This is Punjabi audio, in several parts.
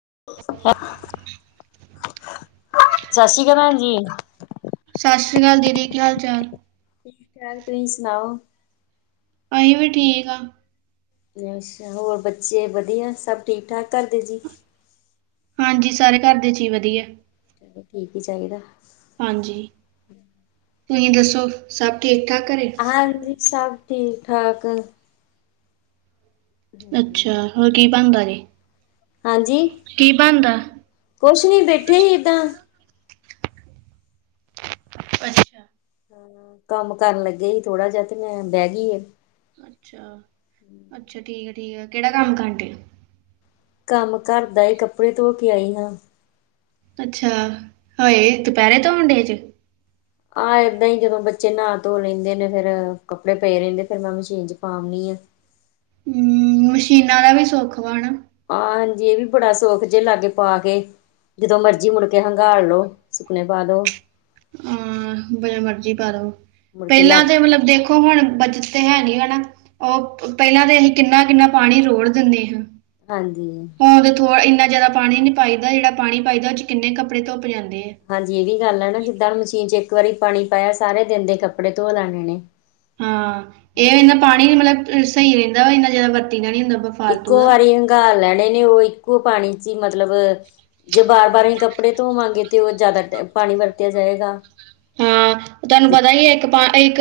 [inaudible] ਸਾਸੀ ਕਾਲ ਭੈਣ ਜੀ। ਸ਼ਸ਼ੀ ਕਾਲ ਦੀਦੀ, ਕੀ ਹਾਲ ਚਾਲ? ਠੀਕ ਠਾਕ, ਤੁਸੀਂ ਸੁਣਾਓ? ਅਸੀ ਵੀ ਠੀਕ ਆ। ਆਛਿਆ, ਹੋਰ ਬੱਚੇ ਵਧੀਆ, ਸਭ ਠੀਕ-ਠਾਕ ਘਰਦੇ ਜੀ। ਹਾਂਜੀ, ਸਾਰੇ ਘਰ ਦੇ ਜੀ ਵਧੀਆ। ਚਲੋ, ਠੀਕ ਈ ਚਾਈਦਾ। ਹਾਂਜੀ, ਤੁਸੀ ਦੱਸੋ, ਸਭ ਠੀਕ-ਠਾਕ ਘਰੇ? ਘਰੇ ਠੀਕ ਸਭ। ਠੀਕ-ਠਾਕ। ਅੱਛਾ, ਹੋਰ ਕੀ ਬਣਦਾ ਜੇ? ਹਾਂਜੀ, ਕੁਛ ਨੀ ਬੈਠੇ ਹੀ ਏਦਾਂ। ਅੱਛਾ। ਕੰਮ ਕਰਨ ਲੱਗੇ ਈ ਥੋੜਾ ਜਾ ਤੇ ਮੈਂ ਬਹਿ ਗਈ ਏ। ਅੱਛਾ, ਅੱਛਾ ਠੀਕ ਆ-ਠੀਕ ਆ, ਕਿਹੜਾ ਕੰਮ ਕਰਨ ਡਏ? ਕੰਮ ਘਰ ਦਾ ਈ, ਕੱਪੜੇ ਧੋ ਕੇ ਆਈ ਹਾਂ। ਅੱਛਾ, ਹਾਏ! ਦੁਪਹਿਰੇ ਧੋਣ ਡਏ ਜੇ। ਆਂ ਏਦਾਂ ਈ, ਜਦੋਂ ਬੱਚੇ ਨਹਾ-ਧੋ ਲੈਂਦੇ ਨੇ ਫਿਰ ਕੱਪੜੇ ਪਏ ਰਹਿੰਦੇ, ਫਿਰ ਮੈਂ ਮਸ਼ੀਨ ਚ ਪਾ ਆਣੀ ਆਂ। ਹਮ, ਮਸ਼ੀਨਾਂ ਦਾ ਵੀ ਸੁੱਖ ਵਾਲਾ। ਆਂਹ ਜੀ, ਇਹ ਵੀ ਬੜਾ ਸੁੱਖ ਜੇ ਲਾਗੇ ਪਾ ਕੇ। ਜਦੋਂ ਮਰਜ਼ੀ ਮੁੜ ਕੇ ਹੰਘਾਲ ਲੋੋ, ਸੁੱਕਨੇ ਪਾ ਦੋ। ਆਂਹ, ਮਰਜ਼ੀ ਤੇ ਪਾ ਦੋ, ਮੁੜਕੇ ਲੱਗ ਪਹਿਲਾਂ ਜੇ ਮਤਲਬ ਦੇਖੋ, ਹੁਣ ਬੱਚਤ ਤੇ ਹਾਨੀ ਹਨਾ। ਓਹ, ਪਹਿਲਾਂ ਤੇ ਅਹੀ ਕਿੰਨਾ-ਕਿੰਨਾ ਪਾਣੀ ਰੋੜ ਦਿੰਦੇ ਆਂ। ਹਾਂਜੀ। ਭ-ਅ-ਥੋਆ ਐਨਾ ਜਿਆਦਾ ਪਾਣੀ ਨੀ ਪਾਈਦਾ ਜਿਹੜਾ ਪਾਣੀ ਪਾਈਦਾ ਉਹ ਚ ਕਿੰਨੇ ਕੱਪੜੇ ਧੁਪ ਜਾਂਦੇ ਆ। ਹਾਂਜੀ ਇਹ ਵੀ ਗੱਲ ਆ ਨਾ ਜਿੱਦਾਂ ਮਸ਼ੀਨ ਚ ਇੱਕ ਵਾਰੀ ਪਾਣੀ ਪਾਇਆ ਸਾਰੇ ਦਿਨ ਦੇ ਕੱਪੜੇ ਧੋ ਲਾਣੈ ਨੇ। ਹਾਂ, ਇਹ ਹਨਾ ਐਨਾ ਪਾਣੀ ਮਤਲਬ ਸਹੀ ਰਹਿੰਦਾ ਇੰਨਾ ਜਾਦਾ ਵਰਤੀਦਾ ਨੀ ਹੁੰਦਾ ਵਾ। ਫਾਲਤੂ ਇੱਕੋ ਦਾ ਵਾਰੀ ਹੰਗਾਲ ਲੈਣੇ ਨੇ ਉਹ, ਇੱਕੋ ਪਾਣੀ ਚ ਈ ਮਤਲਬ ਜੇ ਬਾਰ- ਬਾਰ ਅਹੀਂ ਕੱਪੜੇ ਧੋਵਾਂਗੇ ਤੇ ਉਹ ਜਾਦਾ ਪਾਣੀ ਵਰਤਿਆ ਜਾਏਗਾ। ਹਾਂ, ਤੁਹਾਨੂੰ ਪਤਾ ਹੀ ਐ ਇੱਕ ਪਾ ਇੱਕ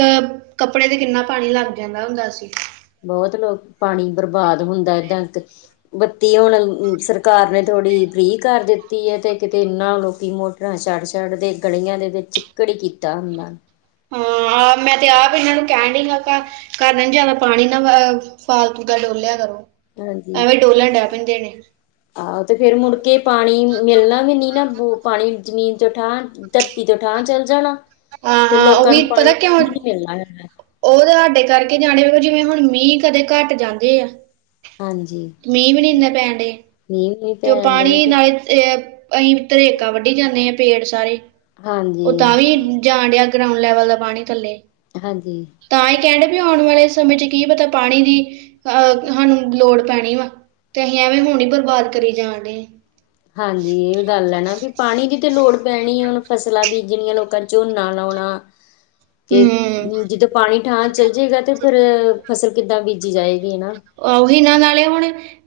ਕੱਪੜੇ ਤੇ ਕਿੰਨਾ ਪਾਣੀ ਲੱਗ ਜਾਂਦਾ ਹੁੰਦਾ ਸੀ। ਬਹੁਤ ਲੋਕ ਪਾਣੀ ਬਰਬਾਦ ਹੁੰਦਾ ਏਦਾਂ ਤਾਂ। ਬੱਤੀ ਹੁਣ ਸਰਕਾਰ ਨੇ ਥੋੜ੍ਹੀ ਫ੍ਰਰੀ ਕਰ ਦਿੱਤੀ ਐ ਤੇ ਕਿਤੇ ਇੰਨਾ ਲੋਕੀਂ ਮੋਟ ਰਾਂ ਛੱਡ -ਛੱਡ ਦੇ ਗਲੀਆਂ ਦੇ ਵਿੱਚ ਚਿੱਕੜ ਈ ਕੀਤਾ ਹੁੰਦਾ। [inaudible] ਹਾਂ, ਮੈਂ ਤੇ ਆਪ ਇਹਨਾਂ ਨੂੰ ਕਹਿਣ ਡਈ ਆਪਾ ਘਰ ਨਾ ਜਿਆਦਾ ਪਾਣੀ ਨਾ ਅਅ ਫਾਲਤੂ ਦਾ ਡੋਲਿਆ ਕਰੋ, ਐਵੇਂ ਡੋਲਣ ਡਹਿ ਪੈਂਦੇ [unintelligible] ਆਹ ਤੇ ਫਿਰ ਮੁੜਕੇ ਪਾਣੀ ਮਿਲਣਾ ਵੀ ਨੀ ਨਾ ਬੁ ਪਾਣੀ ਜ਼ਮੀਨ ਤੋਂ ਠਾਂ, ਧਰਤੀ ਤੋਂ ਠਾਂ ਚੱਲ ਜਾਣਾ। ਹਾਂ ਫਿਰ ਹਾਂ ਉਹ ਲੋਕਾਂ ਵੀ ਨੂੰ ਪਾਣੀ ਪਤਾ ਕਿਉਂ ਬੂੰਦ ਨੀ ਮਿਲਣਾ ਹੈਗਾ। ਉਹ ਤਾਂ ਹਾਡੇ ਕਰਕੇ ਜਾਣੇ ਵ ਜਿਵੇਂ ਹੁਣ ਮੀਂਹ ਕਦੇ ਘੱਟ ਜਾਂਦੇ ਆ। ਮੀਂਹ ਵੀ ਨੀ ਇੰਨਾ ਪੈਣ ਡਏ। ਨੀਲ। ਤੇ ਉਹ ਪਾਣੀ ਨਾਲੇ ਅ ਅਈ ਤਰੇਕਾਂ ਵੱਢੀ ਜਾਂਨੇ ਆ ਪੇੜ ਸਾਰੇ। ਉਹ ਹਾਂਜੀ ਤਾਂ ਵੀ ਜਾਣ ਡਿਆ ਗਰਾਉਂਡ ਲੈਵਲ ਦਾ ਪਾਣੀ ਥੱਲੇ। ਹਾਂਜੀ। ਤਾਂਹੀ ਕਹਿਣ ਡਏ ਆ ਵੀ ਆਉਣ ਵਾਲੇ ਸਮੇਂ ਵਿੱਚ ਕੀ ਪਤਾ ਪਾਣੀ ਦੀ ਅਹ ਸਾਨੂੰ ਲੋੜ ਪੈਣੀ ਵਾ ਤੇ ਅਸੀਂ ਐਵੇਂ ਹੁਣ ਹੀ ਬਰਬਾਦ ਕਰੀ ਜਾਣ ਡਏ ਆ। ਹਾਂਜੀ ਇਹ ਵੀ ਗੱਲ ਹੈ ਨਾ ਵੀ ਪਾਣੀ ਦੀ ਤਾਂ ਲੋੜ ਪੈਣੀ ਹੈ ਹੁਣ ਫਸਲਾਂ ਬੀਜਣੀਆਂ ਲੋਕਾਂ ਨੇ ਝੋਨਾ ਲਾਉਣਾ। [inaudible] ਤੇ, ਹੂੰ ਜਿੱਦੋਂ ਪਾਣੀ ਠਾਂ ਚੱਲ ਜਾਏਗਾ ਤੇ ਫਿਰ ਫਸਲ ਕਿੱਦਾਂ ਬੀਜੀ ਜਾਏਗੀ ਹਨਾ। ਉਹੀਨਾਂ ਨਾਲੇ ਹੁਣ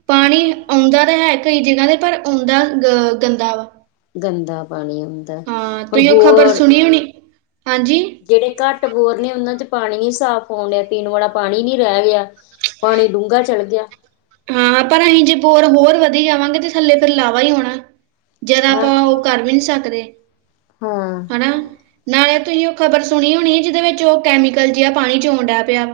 ਪਾਣੀ ਆਉਂਦਾ ਤਾਂ ਹੈ ਕਈ ਜਗ੍ਹਾ ਤੇ ਪਰ ਆਉਂਦਾ ਅ ਗੰਦਾ ਵਾ। ਗੰਦਾ ਪਾਣੀ। ਹਾਂ ਹੁਣ ਤੁਸੀਂ ਉਹ ਖ਼ਬਰ ਬੋਰ ਸੁਣੀ ਹੋਣੀ, ਹਾਂਜੀ। ਜਿਹੜੇ ਘੱਟ ਬੋਰ ਨੇ ਉਹਨਾਂ 'ਚ ਪਾਣੀ ਨੀ ਸਾਫ਼ ਆਉਣ ਡੀਆ, ਪੀਣ ਵਾਲਾ ਪਾਣੀ ਨੀ ਰਹਿ ਗਿਆ। ਪਾਣੀ ਡੂੰਘਾ ਚਲ ਗਿਆ। ਹਾਂ ਪਰ ਅਸੀਂ ਜੇ ਬੋਰ ਹੋਰ ਵਧੀ ਜਾਵਾਂਗੇ ਤੇ ਥੱਲੇ ਫੇਰ ਲਾਵਾ ਹੀ ਹੋਣਾ। ਜਿਆਦਾ ਹਾਂ ਆਪਾਂ ਉਹ ਕਰ ਵੀ ਨੀ ਸਕਦੇ। ਹਾਂ। ਹਨਾ, ਨਾਲੇ ਤੁਸੀਂ ਉਹ ਖ਼ਬਰ ਸੁਣੀ ਹੋਣੀ ਜਿਹਦੇ ਵਿੱਚ ਉਹ ਕੈਮੀਕਲ ਜਿਹਾ ਪਾਣੀ 'ਚੋ ਆਉਣ ਡੈ ਪਿਆ।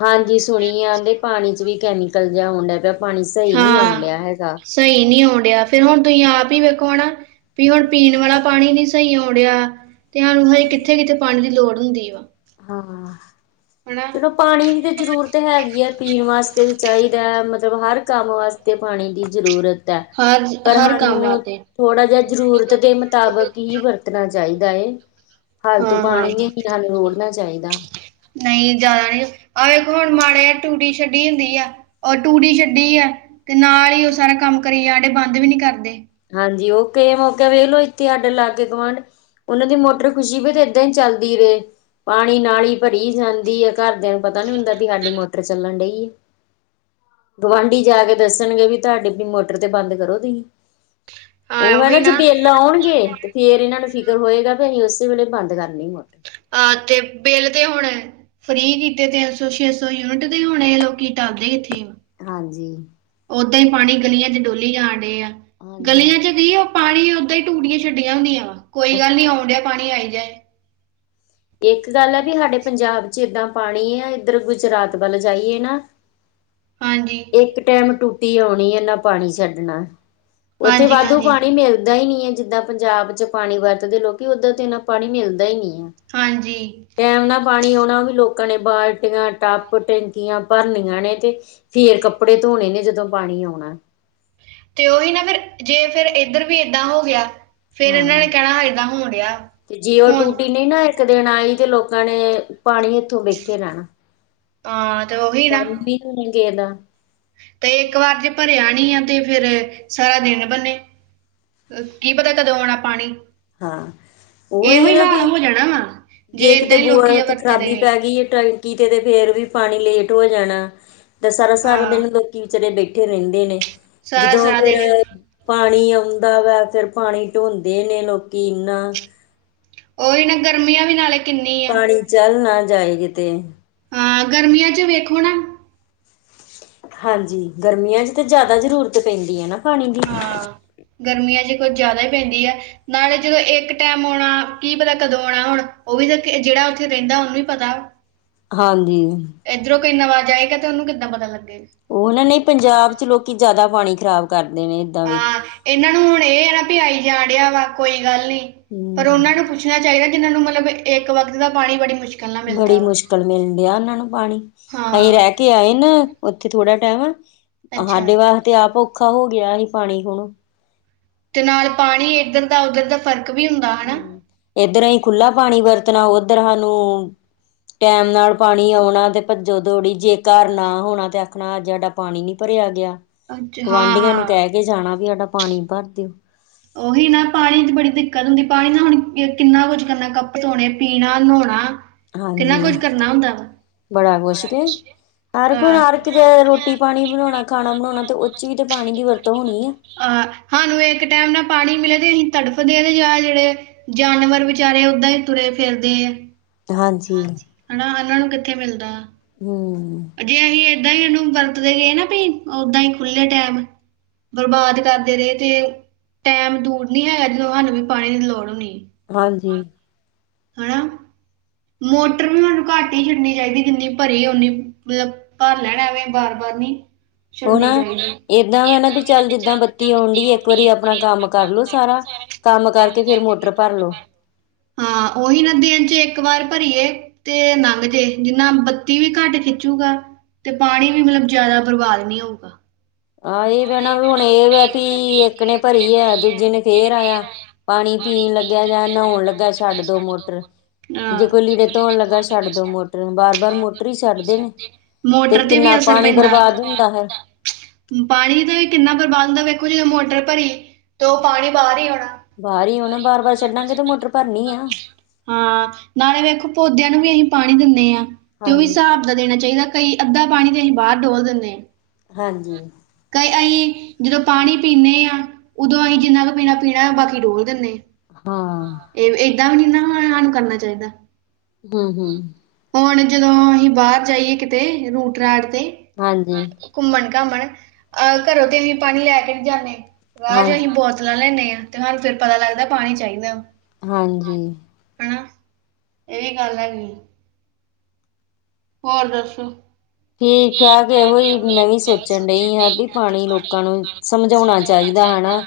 ਹਾਂਜੀ ਸੁਣੀਆ ਆਦੇ ਪਾਣੀ 'ਚ ਵੀ ਕੈਮੀਕਲ ਜਿਹਾ ਆਉਣ ਡੈ ਪਿਆ ਪਾਣੀ ਸਹੀ ਨੀ ਆਉਣ ਹਾਂ ਡਿਆ ਹੈਗਾ। ਸਹੀ ਨੀ ਆਉਣ ਡੈਆ, ਫਿਰ ਹੁਣ ਤੁਸੀਂ ਆਪ ਹੀ ਵੇਖੋ ਹਨਾ ਵੀ ਹੁਣ ਪੀਣ ਵਾਲਾ ਪਾਣੀ ਨੀ ਸਹੀ ਆਉਣ ਡਿਆ ਤੇ ਸਾਨੂੰ ਹਜੇ ਕਿੱਥੇ- ਕਿੱਥੇ ਪਾਣੀ ਦੀ ਲੋੜ ਹੁੰਦੀ ਵਾ, ਹਾਂ ਹਨਾ। ਚਲੋ ਪਾਣੀ ਦੀ ਤਾਂ ਜ਼ਰੂਰਤ ਹੈਗੀ ਹੈ ਪੀਣ ਵਾਸਤੇ ਵੀ ਚਾਹੀਦਾ ਮਤਲਬ ਹਰ ਕੰਮ ਵਾਸਤੇ ਤੇ ਪਾਣੀ ਦੀ ਜ਼ਰੂਰਤ ਹੈ ਹਰ ਪਰ ਹਰ ਕੰਮ ਸਾਨੂੰ ਵਾਸਤੇ ਥੋੜ੍ਹਾ ਜਿਹਾ ਜ਼ਰੂਰਤ ਦੇ ਮੁਤਾਬਕ ਕੀ ਵਰਤਣਾ ਚਾਹੀਦਾ ਹੈ, ਫਾਲਤੂ ਹਾਂ ਹਾਂ ਪਾਣੀ ਨੀ ਹੱਲ ਰੋੜਨਾ ਚਾਹੀਦਾ। ਨਹੀਂ ਜਿਆਦਾ ਨੀ ਆ ਦੇਖੋ ਹੁਣ ਮਾੜੇ ਆ ਟੂਟੀ ਛੱਡੀ ਹੁੰਦੀ ਆ। ਉਹ ਟੂਟੀ ਛੱਡੀ ਆ, ਤੇ ਨਾਲ ਹੀ ਉਹ ਸਾਰਾ ਕੰਮ ਕਰੀ ਜਾਣ ਡਏ ਬੰਦ ਵੀ ਨੀ ਕਰਦੇ। ਹਾਂਜੀ ਓਕੇ, ਮੌਕਾ ਵੇਖ ਲੋ ਇੱਥੇ ਸਾਡੇ ਲਾਗੇ ਗੁਆਂਢ ਉਹਨਾਂ ਦੀ ਮੋਟਰ ਖੁਸ਼ੀ ਵੀ ਤੇ ਏਦਾਂ ਹੀ ਚੱਲਦੀ ਵੇ ਰਹੇ ਪਾਣੀ ਨਾਲ ਹੀ ਭਰੀ ਜਾਂਦੀ ਹੈ ਘਰਦਿਆਂ ਪਤਾ ਨੀ ਹੁੰਦਾ ਵੀ ਸਾਡੀ ਮੋਟਰ ਚੱਲਣ ਡਈ ਏ। ਗੁਆਂਢੀ ਜਾ ਕੇ ਦੱਸਣਗੇ ਵੀ ਤੁਹਾਡੀੇ ਵੀ ਮੋਟਰ ਤੇ ਬੰਦ ਕਰੋ ਤੁਸੀ। ਹਾਂ ਉਹ ਹੈ ਨਾ ਉਹੀ ਜੇ ਬਿੱਲ ਆਉਣਗੇ, ਤੇ ਫੇਰ ਇਹਨਾਂ ਨੂੰ ਫਿਕਰ ਹੋਏਗਾ ਵੀ ਅਸੀਂ ਉਸੇ ਵੇਲੇ ਬੰਦ ਕਰਨੀ ਮੋਟਰ। ਆਹ ਤੇ ਬਿੱਲ ਤੇ ਹੁਣ ਫਰੀ ਕੀਤੇ ਤਿੰਨ ਸੌ, ਛੇ ਸੌ ਯੂਨਿਟ ਦੇ ਹੋਣੇ ਲੋਕੀ ਟਲਦੇ ਈ ਏਥੇ ਆ। ਹਾਂਜੀ। ਓਦਾਂ ਹੀ ਪਾਣੀ ਗਲੀਆਂ ਚ ਡੋਲੀ ਜਾਣ ਡਏ ਆ ਹਾਂਜੀ। ਗਲੀਆਂ ਚ ਕੀ ਉਹ ਪਾਣੀ ਓਦਾਂ ਹੀ ਟੂਟੀਆਂ ਛੱਡੀਆਂ ਹੁੰਦੀਆਂ ਵਾ ਕੋਈ ਗੱਲ ਨੀ ਆਉਣ ਡਿਆ ਪਾਣੀ ਆਈ ਜਾਏ। ਇੱਕ ਗੱਲ ਹੈ ਵੀ ਸਾਡੇ ਪੰਜਾਬ ਚ ਏਦਾਂ ਪਾਣੀ ਆ ਇੱਧਰ ਗੁਜਰਾਤ ਵੱਲ ਜਾਈਏ ਨਾ ਹਾਂਜੀ। ਇੱਕ ਟਾਇਮ ਟੂਟੀ ਆਉਣੀ ਆ ਨਾ ਪਾਣੀ ਛੱਡਣਾ। ਉੱਥੇ ਹਾਂਜੀ ਵਾਧੂ ਹਾਂਜੀ ਪਾਣੀ ਮਿਲਦਾ ਈ ਨੀ ਏ ਜਿੱਦਾਂ ਪੰਜਾਬ ਚ ਪਾਣੀ ਵਰਤਦੇ ਲੋਕੀ ਉੱਧਰ ਤੇ ਇਨ੍ਹਾਂ ਪਾਣੀ ਮਿਲਦਾ ਈ ਨੀ ਆ। ਹਾਂਜੀ। ਟਾਇਮ ਨਾਲ ਪਾਣੀ ਆਉਣਾ ਵੀ ਲੋਕਾਂ ਨੇ ਬਾਲਟੀਆਂ, ਟੱਬ, ਟੈਂਕੀਆਂ ਭਰਨੀਆਂ ਨੇ ਤੇ ਫੇਰ ਕੱਪੜੇ ਧੋਣੇ ਨੇ ਜਦੋਂ ਪਾਣੀ ਆਉਣਾ। ਤੇ ਉਹੀ ਨਾ ਫਿਰ ਜੇ ਫਿਰ ਏਧਰ ਵੀ ਏਦਾਂ ਹੋ ਗਿਆ ਫੇਰ ਇਹਨਾਂ ਨੇ ਹਾਂ। ਕਹਿਣਾ ਹੈ ਏਦਾਂ ਹੋਣ ਡਿਆ, ਹੁਣ। ਮੈਂ ਨਾ ਇੱਕ ਦਿਨ ਆਈ ਤੇ ਲੋਕਾਂ ਨੇ ਪਾਣੀ ਇੱਥੋਂ ਵਿਕ ਕੇ ਜਾਣਾ। ਹਾਂ ਤੇ ਉਹੀ ਨਾ। [unintelligible] ਤੇ ਇੱਕ ਵਾਰ ਜੇ ਭਰਿਆ ਨਹੀਂ ਆ ਤੇ ਫੇਰ ਸਾਰਾ ਦਿਨ ਬੰਨੇ ਕੀ ਪਤਾ ਕਦੋਂ ਆਉਣਾ ਪਾਣੀ। ਹਾਂ ਇਹੋ ਉਹਹੀ ਹੈ ਹੀ ਨਾ ਵੀ ਹਾਲ ਹੋ ਜਾਣਾ ਵਾ ਜੇ ਕਿਤੇ ਇਦਾਂ ਹੀ ਲੋਕੀ ਬੋਰਾਂ ਆ ਵਰਤਦੇ 'ਚ'ਖਰਾਬੀ ਗਏ ਪੈ ਜੇ ਟੈਂਕੀ ਤੇ ਫੇਰ ਵੀ ਪਾਣੀ ਲੇਟ ਹੋ ਜਾਣਾ ਤਾਂ ਸਾਰ- ਸਾਰਾ ਹਾਂ ਦਿਨ ਲੋਕੀ ਵਿਚਾਰੇ ਬੈਠੇ ਬੈਠੇ ਰਹਿੰਦੇ ਨੇ ਸਾਰਾ ਜਦੋਂ ਸਾਰਾ ਫਿਰ ਦਿਨ ਪਾਣੀ ਆਉਂਦਾ ਵਾ ਫਿਰ ਪਾਣੀ ਢੋਂਦੇ ਨੇ ਲੋਕੀ ਐਨਾ ਉਹੀ ਨਾ ਗਰਮੀਆਂ ਵੀ ਨਾਲੇ ਕਿੰਨੀ ਆ ਪਾਣੀ ਚੱਲ ਨਾ ਜਾਏ ਕਿਤੇ। ਹਾਂ, ਗਰਮੀਆਂ ਚ ਵੇਖੋ ਨਾ ਹਾਂਜੀ ਗਰਮੀਆਂ ਚ ਤਾਂ ਜ਼ਿਆਦਾ ਜ਼ਰੂਰਤ ਪੈਂਦੀ ਹੈ ਨਾ ਪਾਣੀ ਦੀ। ਹਾਂ ਗਰਮੀਆਂ 'ਚ ਕੁਛ ਜ਼ਿਆਦਾ ਹੀ ਪੈਂਦੀ ਆ। ਨਾਲੇ ਜਦੋਂ ਇੱਕ ਟਾਈਮ ਆਉਣਾ, ਕੀ ਪਤਾ ਕਦੋਂ ਆਉਣਾ ਹੁਣ ਉਹ ਵੀ ਤਾਂ ਜਿਹੜਾ ਉੱਥੇ ਰਹਿੰਦਾ ਉਹਨੂੰ ਹੀ ਪਤਾ। ਹਾਂਜੀ। ਇੱਧਰੋਂ ਕੋਈ ਨਵਾ ਜਾਏਗਾ ਤੇ ਉਹਨੂੰ ਕਿੱਦਾਂ ਪਤਾ ਲੱਗੇਗਾ। ਉਹ ਹਨਾ ਨਹੀਂ ਪੰਜਾਬ ਚ ਲੋਕੀ ਜ਼ਿਆਦਾ ਪਾਣੀ ਖ਼ਰਾਬ ਕਰਦੇ ਨੇ ਏਦਾਂ ਵੀ। ਹਾਂ ਇਹਨਾਂ ਨੂੰ ਹੁਣ ਇਹ ਹੈ ਨਾ ਵੀ ਆਈ ਜਾਣ ਡਿਆ ਕੋਈ ਗੱਲ ਨੀ, ਫਿਰ ਹਮ ਉਹਨਾਂ ਨੂੰ ਪੁਛ ਪੁੱਛਣਾ ਚਾਹੀਦਾ ਜਿਹਨਾਂ ਨੂੰ ਮਤਲਬ ਇੱਕ ਵਕਤ ਦਾ ਪਾਣੀ ਬੜੀ ਮੁਸ਼ਕਿਲ ਬੜੀ ਮੁਸ਼ਕਿਲ ਮਿਲਣ ਡਿਆ ਉਹਨਾਂ ਨੂੰ ਪਾਣੀ, ਉਹੀ ਹਾਂ ਰਹਿਤ ਆਏ ਨੇ ਉੱਥੇ ਥੋੜਾ ਟਾਈਮ, ਅੱਛਾ ਸਾਡੇ ਵਾਸਤੇ ਤੇ ਆਪ ਔਖਾ ਹੋ ਗਿਆ ਹੀ ਪਾਣੀ ਹੁਣ। ਤੇ ਨਾਲੇ ਪਾਣੀ ਇੱਧਰ ਦਾ ਉੱਧਰ ਦਾ ਫ਼ਰਕ ਵੀ ਹੁੰਦਾ। ਹਨਾ ਹਮ ਏਧਰ ਅਸੀ ਖੁੱਲ੍ਹਾ ਪਾਣੀ ਵਰਤਣਾ ਉਧਰ ਸਾਨੂੰ ਟੈਮ ਨਾਲ ਪਾਣੀ ਆਉਣਾ ਤੇ ਭੱਜੋ ਦੌੜੀ ਜੇ ਘਰ ਨਾ ਹੋਣਾ ਤੇ ਆਖਣਾ ਆ ਜਿਹੜਾ ਪਾਣੀ ਨੀ ਭਰਿਆ ਗਿਆ, ਅੱਛਾ ਹਾਂ ਗੁਆਂਢੀਆਂ ਨੂੰ ਹਾਂ ਕਹਿ ਕੇ ਜਾਣਾ ਵੀ ਸਾਡਾ ਪਾਣੀ ਭਰ ਦਿਓ। ਉਹੀ ਨਾ ਪਾਣੀ ਦੀ ਬੜੀ ਦਿੱਕਤ ਹੁੰਦੀ ਪਾਣੀ ਨਾ ਹੁਣ ਕਿੰਨਾ ਕੁਝ ਕਰਨਾ ਕੱਪੜ ਧੋਣੇ, ਪੀਣਾ, ਨੋਣਾ। ਕਿੰਨਾ ਕੁਝ ਹਾਂਜੀ ਕਰਨਾ ਹੁੰਦਾ ਵਾ। ਬੜਾ ਕੁਛ ਕੇ ਹਰ ਹੁਣ ਅਹ, ਹਰ ਇੱਕ ਜ ਰੋਟੀ ਪਾਣੀ ਬਣਾਉਣਾ ਖਾਣਾ ਬਣਾਉਣਾ ਤੇ ਉਹ ਚ ਵੀ ਤਾਂ ਪਾਣੀ ਦੀ ਵਰਤੋਂ ਹੋਣੀ ਏ। ਆਹ ਸਾਨੂੰ ਇੱਕ ਟਾਈਮ ਨਾ ਪਾਣੀ ਮਿਲੇ ਤੇ ਅਸੀਂ ਤੜਫਦੇ ਤੇ ਆ ਜਿਹੜੇ ਜਾਨਵਰ ਵਿਚਾਰੇ ਓਦਾਂ ਹੀ ਤੁਰੇ ਫਿਰਦੇ ਆ। ਹਾਂਜੀ। ਹਨਾ ਉਹਨਾਂ ਨੂੰ ਕਿੱਥੇ ਮਿਲਦਾ। ਹਮ। ਜੇ ਅਸੀਂ ਏਦਾਂ ਹੀ ਇਹਨੂੰ ਵਰਤਦੇ ਗਏ ਨਾ ਪੀਣ ਓਦਾਂ ਹੀ ਖੁੱਲੇ ਟੈਮ ਬਰਬਾਦ ਕਰਦੇ ਰਹੇ ਤੇ ਟੈਮ ਦੂਰ ਨੀ ਹੈਗਾ ਜਦੋਂ ਸਾਨੂੰ ਵੀ ਪਾਣੀ ਦੀ ਲੋੜ ਹੋਣੀ। ਹਾਂਜੀ। ਹਨਾ, ਮੋਟਰ ਵੀ ਮੈਨੂੰ ਘੱਟ ਨਹੀ ਛੱਡਣੀ ਚਾਹੀਦੀ ਜਿੰਨੀ ਭਰੀ ਓਨੀ ਮਤਲਬ ਭਰ ਲੈਣਾ ਐਵੇਂ ਬਾਰ -ਬਾਰ ਨੀ। ਹੁਣ ਏਦਾਂ ਵਾ ਨਾ ਵੀ ਚੱਲ ਜਿੱਦਾਂ ਬੱਤੀ ਆਉਣ ਡੈਈ ਇੱਕ ਵਾਰੀ ਆਪਣਾ ਕੰਮ ਕਰਲੋ ਸਾਰਾ ਕੰਮ ਕਰਕੇ ਫਿਰ ਮੋਟਰ ਭਰ ਲੋ। ਹਾਂ ਉਹੀ ਨਾ ਦਿਨ ਚ ਇੱਕ ਵਾਰ ਭਰੀਏ। ਤੇ ਲੰਘ ਜੇ ਜਿੰਨਾ ਬੱਤੀ ਵੀ ਘੱਟ ਖਿੱਚੂਗਾ। ਤੇ ਪਾਣੀ ਵੀ ਮਤਲਬ ਜਿਆਦਾ ਬਰਬਾਦ ਨਹੀਂ ਹੋਊਗਾ। ਆਹ ਇਹ ਕਹਿਣਾ ਹੁਣ ਇਹ ਵ ਇੱਕ ਨੇ ਭਰੀ ਆ ਦੂਜੇ ਨੇ ਫੇਰ ਆਇਆ। ਪਾਣੀ ਪੀਣ ਲੱਗਿਆ ਜਾਂ ਨਹਾਉਣ ਲੱਗਾ ਛੱਡ ਦੋ ਮੋਟਰ। ਜੇ ਹਾਂ ਕੋਈ ਲੀੜੇ ਧੋਣ ਲੱਗਾ ਛੱਡ ਦੋ ਮੋਟਰ ਬਾਰ - ਬਾਰ ਮੋਟਰ ਹੀ ਛੱਡਦੇ ਨੇ। ਤੇ ਮੋਟਰ ਕਿੰਨਾ ਵੀ ਅਸਰ ਪਾਣੀ ਪੈਂਦਾ ਬਰਬਾਦ ਹੁੰਦਾ ਫਿਰ। ਹੁੰਦਾ ਪਾਣੀ ਦਾ ਵੀ ਕਿੰਨਾ ਪ੍ਰਬੰਧ ਆ ਵੇਖੋ ਜੀ ਮੈਂ ਮੋਟਰ ਭਰੀ। ਤੇ ਉਹ ਪਾਣੀ ਬਾਹਰ ਹੀ ਆਉਣਾ ਬਾਹਰ ਹੀ ਆਉਣਾ ਬਾਰ - ਬਾਰ ਛੱਡਾਂਗੇ ਤੇ ਮੋਟਰ ਭਰਨੀ ਆ। ਹਾਂ ਨਾਲੇ ਵੇਖੋ ਪੌਦਿਆਂ ਨੂੰ ਵੀ ਅਸੀਂ ਪਾਣੀ ਦਿੰਦੇ ਆਂ ਤੇ ਉਹ ਵੀ ਹਾਂਜੀ। ਸਾਬ ਦਾ ਦੇਣਾ ਚਾਹੀਦਾ। ਕਈ ਅੱਧਾ ਪਾਣੀ ਤੇ ਅਸੀਂ ਬਾਹਰ ਡੋਲ ਦਿੰਨੇ ਆਂ। ਹਾਂਜੀ। ਕਈ ਆਂਈ ਜਦੋਂ ਪਾਣੀ ਪੀਂਨੇ ਆਂ ਉਦੋਂ ਆਂਈ ਜਿੰਨਾ ਕੁ ਪੀਣਾ- ਪੀਣਾ ਬਾਕੀ ਡੋਲ੍ਹ ਦਿੰਨੇ ਆ। ਹਾਂ -ਹਾਂ ਇਹ ਏਦਾਂ ਵੀ ਏਨਾ ਨੂੰ ਹੈਰਾਨ ਕਰਨਾ ਚਾਹੀਦਾ। ਹੂੰ - ਹੂੰ। ਹੁਣ ਜਦੋਂ ਅਸੀਂ ਬਾਹਰ ਜਾਈਏ ਕਿਤੇ ਰੂਟ- ਰਾਟ ਤੇ ਹਾਂਜੀ। ਘੁੰਮਣ -ਘਾਮਣ ਘਰੋਂ ਤੇ ਅਸੀਂ ਪਾਣੀ ਲੈ ਕੇ ਨਹੀਂ ਜਾਂਨੇ ਬਾਅਦ 'ਚ ਹਾਂਜੀ, ਅਸੀਂ ਬੋਤਲਾਂ ਲੈਂਨੇ ਆ। ਤੇ ਤੁਹਾਨੂੰ ਫਿਰ ਪਤਾ ਲੱਗਦਾ ਪਾਣੀ ਚਾਹੀਦਾ। ਹਾਂਜੀ। ਹਮ। ਇਹ ਵੀ ਗੱਲ ਹੈਗੀ। ਹੋਰ ਦੱਸੋ ਠੀਕ - ਠਾਕ ਇਹੋ ਹੀ ਮੈਂ ਵੀ ਸੋਚਣ ਡਹੀ ਆ ਵੀ ਪਾਣੀ ਲੋਕਾਂ ਨੂੰ ਸਮਝਾਉਣਾ ਚਾਹੀਦਾ ਹਨਾ।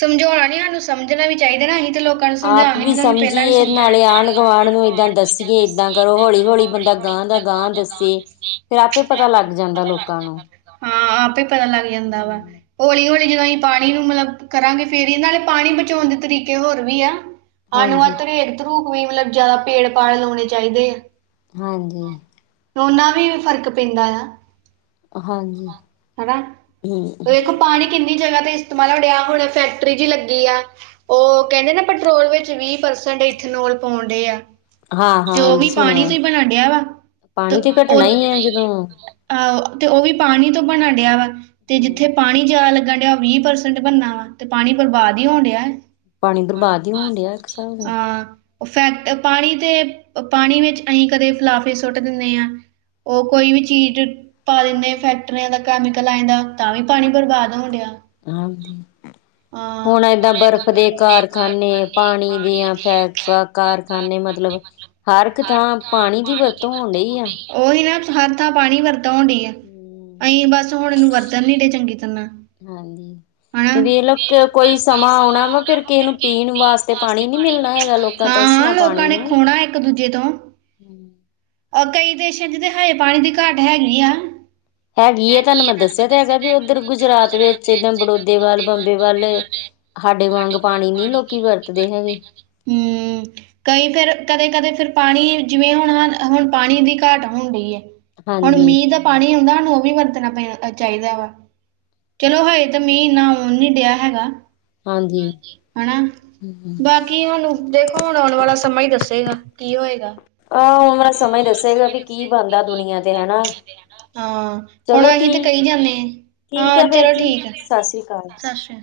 ਸਮਝਾਉਣਾ ਨੀ ਉਹਨੂੰ ਸਮਝਣਾ ਵੀ ਚਾਹੀਦਾ ਏਹੀ ਤਾਂ ਲੋਕ ਆਪ ਵੀ ਸਮਝੀਏ ਨਾਲੇ ਆਂਢ-ਗੁਆਂਢ ਨੂੰ ਏਦਾਂ ਦੱਸੀਏ ਏਦਾਂ ਕਰੋ ਹੌਲੀ-ਹੌਲੀ ਬੰਦਾ ਗਾਂਹ ਦਾ ਗਾਂਹ ਦੱਸੇ। ਫਿਰ ਆਪੇ ਪਤਾ ਲੱਗ ਜਾਂਦਾ ਲੋਕਾਂ ਨੂੰ। ਹਾਂ, ਆਪੇ ਪਤਾ ਲੱਗ ਜਾਂਦਾ ਵਾ। ਹੂੰ ਹੌਲੀ-ਹੌਲੀ ਜਦੋਂ ਅਸੀਂ ਪਾਣੀ ਨੂੰ ਮਤਲਬ ਕਰਾਂਗੇ ਫੇਰ ਹੀ ਨਾਲੇ ਪਾਣੀ ਬਚਾਉਣ ਦੇ ਤਰੀਕੇ ਹੋਰ ਵੀ ਆ। ਅਣ- ਹਾਂਜੀ, ਮਾਤਰ ਏਧਰੋਂ ਕੋਈ ਮਤਲਬ ਜਿਆਦਾ ਪੇੜ-ਪਾੜ ਲਾਣੇ ਚਾਹੀਦੇ ਆ। ਹਾਂਜੀ। ਲਾਣ ਨਾਲ਼ ਵੀ ਫ਼ਰਕ ਪੈਂਦਾ ਆ। ਹਾਂਜੀ। ਹਨਾ, ਹੂੰ, ਦੇਖੋ ਪਾਣੀ ਕਿੰਨੀ ਜਗ੍ਹਾ ਤੇ ਮੰਨ ਡਿਆ ਹੁਣ ਫੈਕਟਰੀ ਜੀ ਲੱਗੀ ਆ। ਉਹ ਕਹਿੰਦੇ ਪੈਟਰੋਲ ਵਿੱਚ ਵੀਹ ਪਰਸੈਟ ਇਥੇਨੋਲ ਪਾਉਣ ਡਏ ਆ। ਹਾਂ-ਹਾਂ ਤੇ ਉਹ ਹਾਂਜੀ ਵੀ ਪਾਣੀ ਤੋਂ ਸੁਣਿਆ। ਹੀ ਬਣਨ ਡਿਆ ਵਾ। ਅ ਪਾਣੀ ਤੇ ਓ ਅ ਘਟਣਾ ਹੀ ਹੈ ਨਹੀਂ ਜਦੋਂ ਏ, ਤੇ ਉਹ ਵੀ ਪਾਣੀ ਤੋਂ ਬਣਨ ਡਿਆ ਵਾ ਤੇ ਹਮ ਜਿੱਥੇ ਪਾਣੀ ਜਿਆਦਾ ਲੱਗਣ ਡਿਆ ਵੀਹ ਪਰਸੈਂਟ ਬਣਨਾ ਵਾ ਤੇ ਪਾਣੀ ਬਰਬਾਦ ਹੀ ਹੋਣ ਡਿਆ। ਪਾਣੀ ਬਰਬਾਦ ਹੀ ਹੋਣ ਡਿਆ ਇੱਕ ਸਾਬ ਨਾਲ। ਇਫੈਕਟ ਪਾਣੀ ਤੇ ਪਾਣੀ ਵਿੱਚ ਨਹੀਂ ਕਦੇ ਫਲਾਫਿ- ਸੁੱਟ ਦਿੰਨੇ ਆ। ਉਹ ਕੋਈ ਚੀਜ਼ ਪਾ ਦਿੰਨੇ ਆ ਫੈਕਟਰੀਆਂ ਦਾ ਕੈਮੀਕਲ ਆ ਜਾਂਦਾ। ਤਾਂ ਵੀ ਪਾਣੀ ਬਰਬਾਦ ਹੋਣ ਡਿਆ। ਹਾਂਜੀ ਹਾਂ। ਹੁਣ ਏਦਾਂ ਬਰਫ਼ ਦੇ ਕਾਰਖਾਨੇ ਪਾਣੀ ਦਿਆਂ ਫੈਕ ਕਾਰਖਾਨੇ ਮਤਲਬ। ਹਰ ਇੱਕ ਥਾਂ ਪਾਣੀ ਦੀ ਵਰਤੋਂ ਹੋਣ ਡਈ ਆ। ਉਹੀ ਨਾ ਹਰ ਥਾਂ ਪਾਣੀ ਵਰਤੋਂ ਹੋਣ ਡਈ ਆ। ਆਈ ਬਸ ਹੁਣ ਇਹਨੂੰ ਵਰਤਣ ਨੀ ਡਏ ਚੰਗੀ ਤਰ੍ਹਾਂ। ਹਾਂਜੀ। ਹਨਾ। ਵੇਖਲੋ ਕੋਈ ਸਮਾਂ ਆਉਣਾ ਵਾ ਫਿਰ ਕਿਸੇ ਨੂੰ ਪੀਣ ਵਾਸਤੇ ਪਾਣੀ ਨੀ ਮਿਲਣਾ ਹੈਗਾ ਲੋ। ਹਾਂ, ਲੋਕਾਂ ਨੇ ਖੋਨਾ ਇੱਕ-ਦੂਜੇ ਤੋਂ। [inaudible] ਆ ਕਈ ਦੇਸ਼ਾਂ 'ਚ ਤਾਂ ਹਾਏ ਪਾਣੀ ਦੀ ਘਾਟ ਹੈਗੀ ਆ। ਹੈਗੀ ਏ। ਤੁਹਾਨੂੰ ਮੈਂ ਦੱਸਿਆ ਤਾਂ ਹੈਗਾ ਉੱਧਰ ਗੁਜਰਾਤ ਵਿੱਚ, ਏਦਾਂ ਬੜੋਦੇ ਵੱਲ, ਬੰਬੇ ਵੱਲ। ਹਾਡੇ ਵਾਂਗ ਪਾਣੀ ਨੀ ਲੋਕੀ ਵਰਤਦੇ ਹੈਗੇ। ਹੂੰ, ਕਈ ਘਰ ਕਦੇ-ਕਦੇ ਫਿਰ ਪਾਣੀ ਜਿਵੇਂ ਹੁਣ ਹਨ ਹੁਣ ਪਾਣੀ ਦੀ ਘਾਟ ਹੋਣ ਡਈ ਏ, ਹੁਣ ਹਾਂਜੀ, ਮੀਂਹ ਦਾ ਪਾਣੀ ਆਉਦਾ ਹਾਨੂੰ ਉਹ ਵੀ ਵਰਤਣਾ ਪੈਣਾ ਚਾਈਦਾ ਵਾ। ਚਲੋ ਹਜੇ ਤਾਂ ਮੀਂਹ ਇੰਨਾ ਆਉਣ ਨੀ ਡਿਆ ਹੈਗਾ। ਹਾਂਜੀ, ਹਨਾ। ਬਾਕੀ ਹੁਣ, ਦੇਖੋ ਹੁਣ ਆਉਣ ਵਾਲਾ ਸਮਾਂ ਈ ਦੱਸੇਗਾ, ਕੀ ਹੋਏਗਾ? ਆਹ ਆਉਣ ਵਾਲਾ ਸਮਾਂ ਈ ਦੱਸੇਗਾ ਵੀ ਕੀ ਬਣਦਾ ਦੁਨੀਆਂ ਤੇ ਹਨਾ। ਹਾਂ, ਹੁਣ ਚਲੋ ਅਹੀ ਤੇ ਠੀਕ, ਕਈ ਜਾਂਨੇ ਆਂ, ਠੀਕ ਹਾਂ, ਹੈ ਫੇਰ ਚਲੋ ਜੀ, ਠੀਕ ਆ, ਸਤਿ ਸ੍ਰੀ ਅਕਾਲ। ਸ਼ਸ਼ੀ ਕਾ-